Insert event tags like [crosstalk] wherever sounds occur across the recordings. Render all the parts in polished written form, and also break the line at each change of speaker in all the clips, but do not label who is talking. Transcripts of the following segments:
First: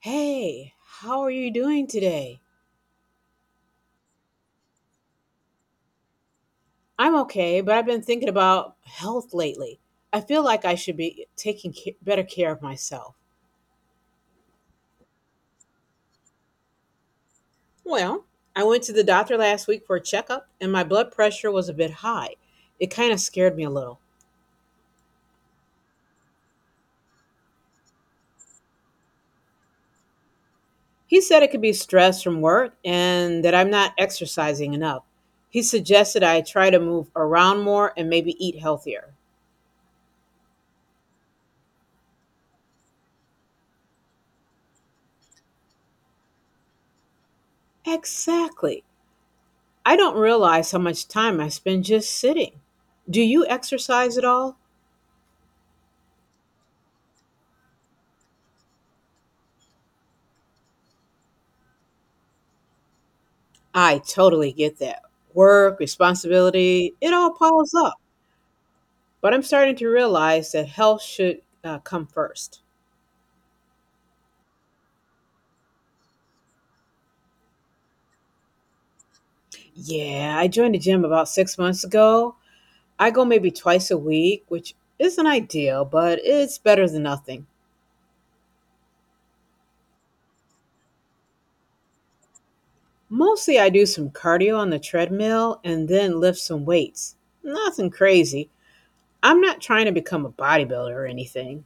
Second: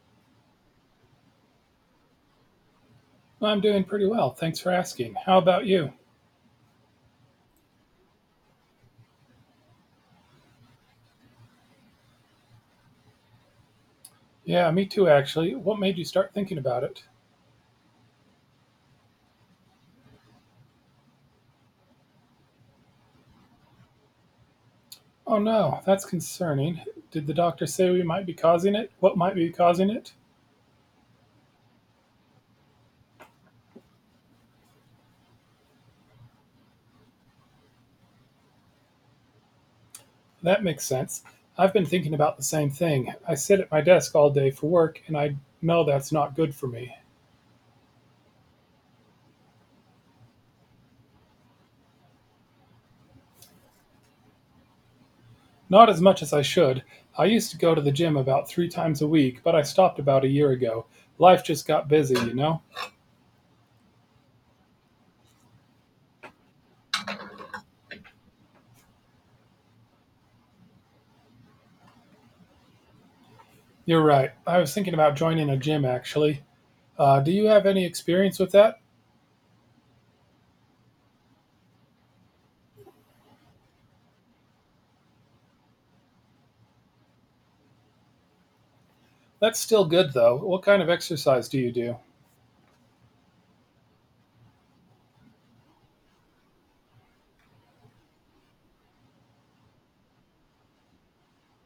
Hey, how are you doing today?
Well, I'm doing pretty well. Thanks for asking. How about you?
I'm okay, but I've been thinking about health lately. I feel like I should be taking better care of myself.
Yeah, me too, actually. What made you start thinking about it?
Well, I went to the doctor last week for a checkup, and my blood pressure was a bit high. It kind of scared me a little.
Oh no, that's concerning. Did the doctor say we might be causing it? What might be causing it?
He said it could be stress from work and that I'm not exercising enough. He suggested I try to move around more and maybe eat healthier.
That makes sense. I've been thinking about the same thing. I sit at my desk all day for work, and I know that's not good for me.
Exactly. I don't realize how much time I spend just sitting. Do you exercise at all?
Not as much as I should. I used to go to the gym about three times a week, but I stopped about a year ago. Life just got busy, you know?
I totally get that. Work, responsibility, it all piles up. But I'm starting to realize that health should come first.
You're right. I was thinking about joining a gym, actually. Do you have any experience with that?
Yeah, I joined the gym about 6 months ago. I go maybe twice a week, which isn't ideal, but it's better than nothing.
That's still good though. What kind of exercise do you do?
Mostly, I do some cardio on the treadmill and then lift some weights. Nothing crazy. I'm not trying to become a bodybuilder or anything.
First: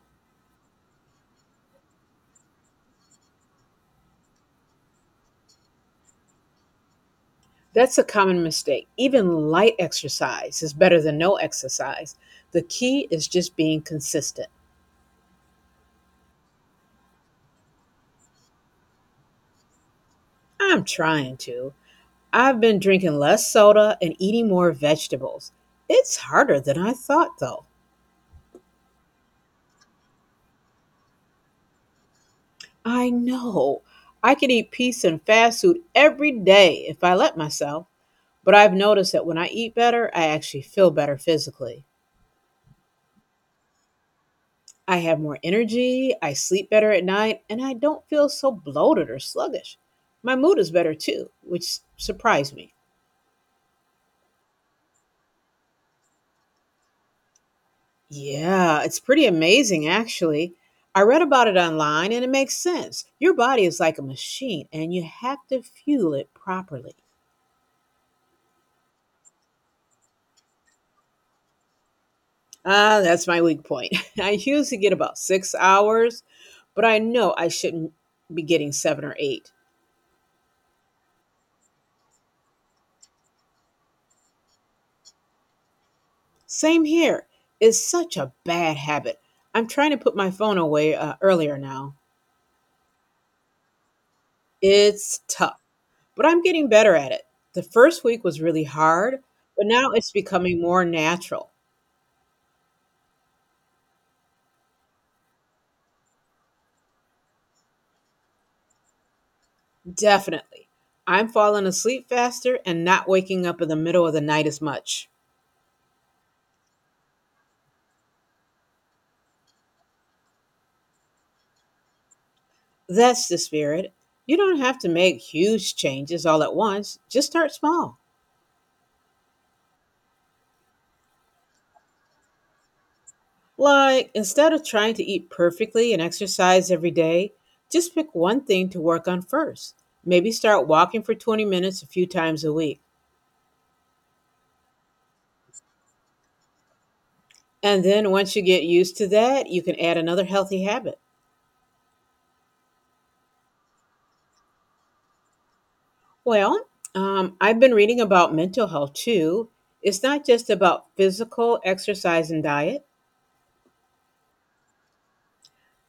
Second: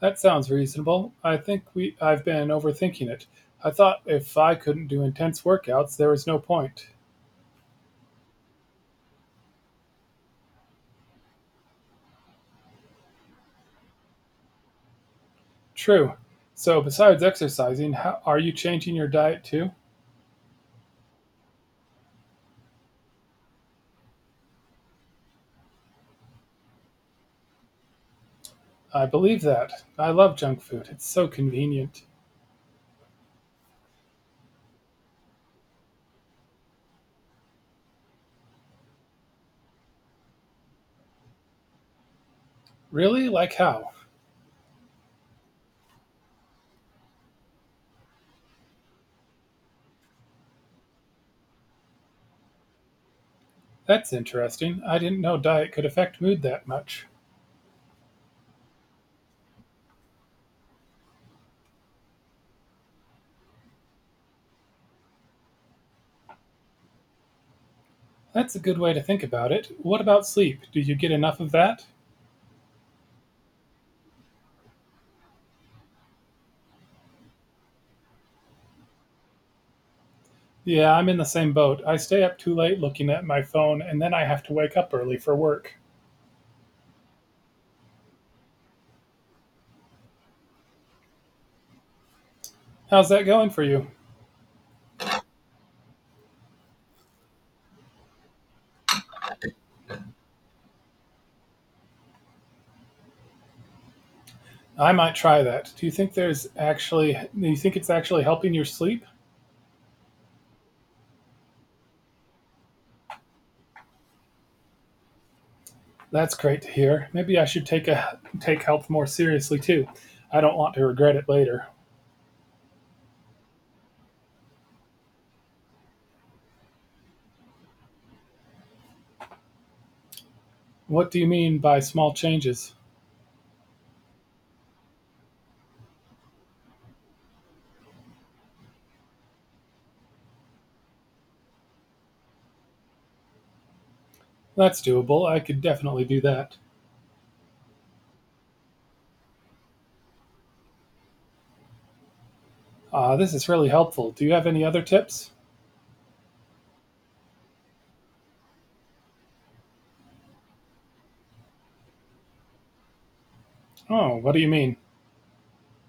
That sounds reasonable. I think we I've been overthinking it. I thought if I couldn't do intense workouts, there was no point.
That's a common mistake. Even light exercise is better than no exercise. The key is just being consistent.
True. So besides exercising, how, are you changing your diet too?
I'm trying to. I've been drinking less soda and eating more vegetables. It's harder than I thought, though.
I believe that. I love junk food. It's so convenient.
I know. I could eat pizza and fast food every day if I let myself, but I've noticed that when I eat better, I actually feel better physically.
Really? Like how?
I have more energy, I sleep better at night, and I don't feel so bloated or sluggish. My mood is better too, which surprised me.
That's interesting. I didn't know diet could affect mood that much.
Yeah, it's pretty amazing actually. I read about it online and it makes sense. Your body is like a machine and you have to fuel it properly.
That's a good way to think about it. What about sleep? Do you get enough of that?
Ah, that's my weak point. [laughs] I usually get about 6 hours, but I know I shouldn't be getting seven or eight.
Yeah, I'm in the same boat. I stay up too late looking at my phone, and then I have to wake up early for work.
Same here. It's such a bad habit. I'm trying to put my phone away earlier now.
How's that going for you?
It's tough, but I'm getting better at it. The first week was really hard, but now it's becoming more natural.
I might try that. Do you think it's actually helping your sleep?
Definitely. I'm falling asleep faster and not waking up in the middle of the night as much.
That's great to hear. Maybe I should take health more seriously too. I don't want to regret it later.
That's the spirit. You don't have to make huge changes all at once, just start small.
What do you mean by small changes?
Like, instead of trying to eat perfectly and exercise every day, just pick one thing to work on first. Maybe start walking for 20 minutes a few times a week.
That's doable. I could definitely do that.
And then once you get used to that, you can add another healthy habit.
This is really helpful. Do you have any other tips?
Well, I've been reading about mental health too. It's not just about physical exercise and diet,
Oh, what do you mean?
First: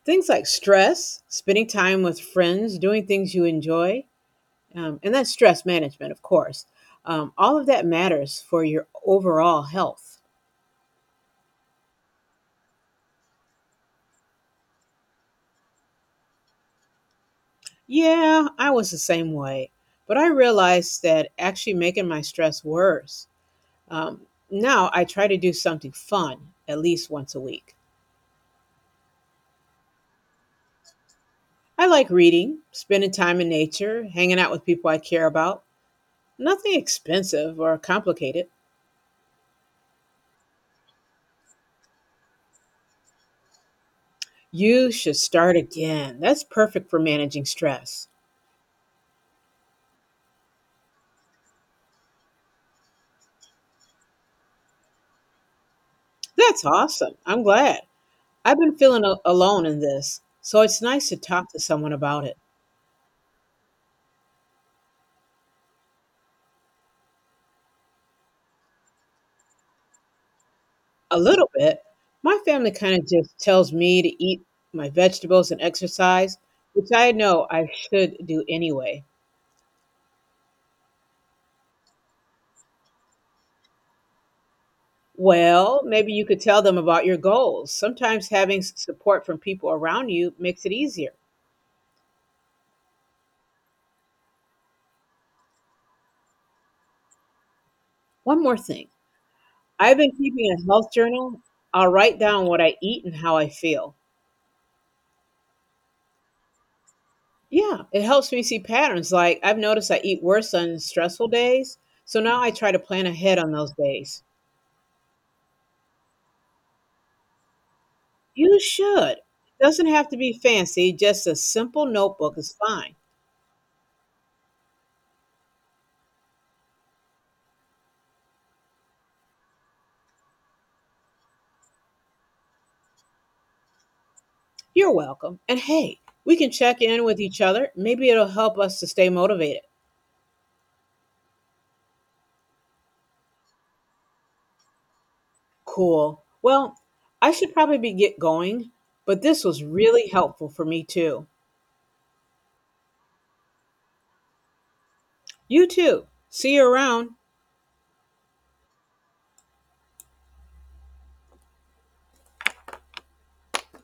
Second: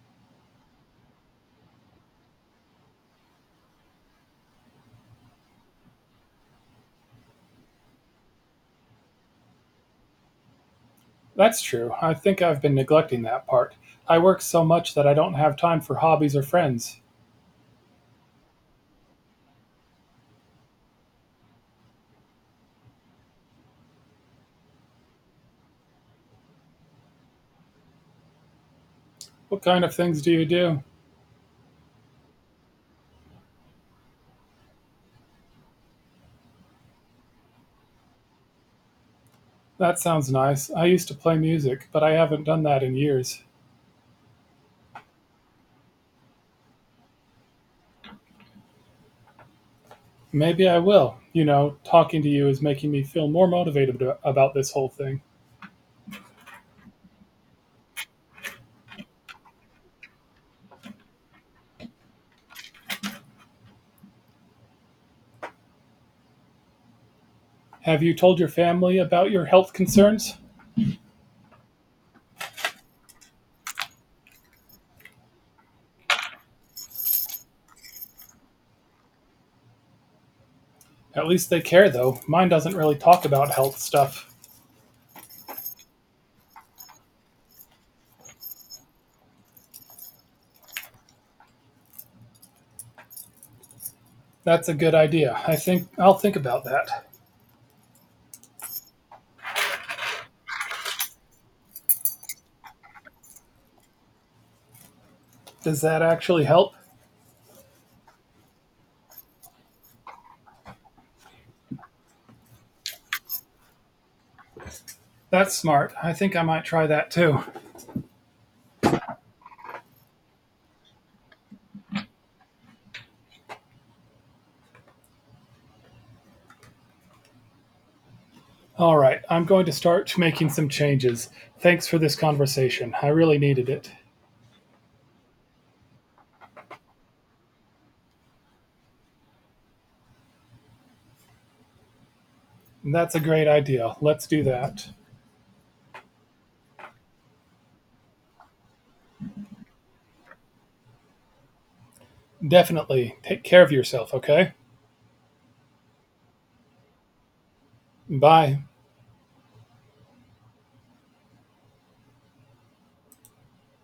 things like stress, spending time with friends, doing things you enjoy, and that's stress management, of course. All of that matters for your overall health.
That's true. I think I've been neglecting that part. I work so much that I don't have time for hobbies or friends.
Yeah, I was the same way. But I realized that actually making my stress worse. Um, Now I try to do something fun at least once a week.
What kind of things do you do?
I like reading, spending time in nature, hanging out with people I care about. Nothing expensive or complicated.
That sounds nice. I used to play music, but I haven't done that in years.
You should start again. That's perfect for managing stress.
Maybe I will. You know, talking to you is making me feel more motivated about this whole thing.
That's awesome. I'm glad. I've been feeling alone in this, so it's nice to talk to someone about it.
Have you told your family about your health concerns?
A little bit. My family kinda just tells me to eat my vegetables and exercise, which I know I should do anyway.
At least they care, though. Mine doesn't really talk about health stuff.
Well, maybe you could tell them about your goals. Sometimes having support from people around you makes it easier.
That's a good idea. I think I'll think about that.
One more thing. I've been keeping a health journal. I'll write down what I eat and how I feel.
Does that actually help?
Yeah, it helps me see patterns. Like I've noticed I eat worse on stressful days, so now I try to plan ahead on those days.
That's smart. I think I might try that too.
You should. It doesn't have to be fancy, just a simple notebook is fine.
All right, I'm going to start making some changes. Thanks for this conversation. I really needed it.
You're welcome. And hey, we can check in with each other. Maybe it'll help us to stay motivated.
That's a great idea. Let's do that.
Cool. Well, I should probably be get going, but this was really helpful for me too.
Definitely. Take care of yourself, okay?
You too. See you around.
Bye.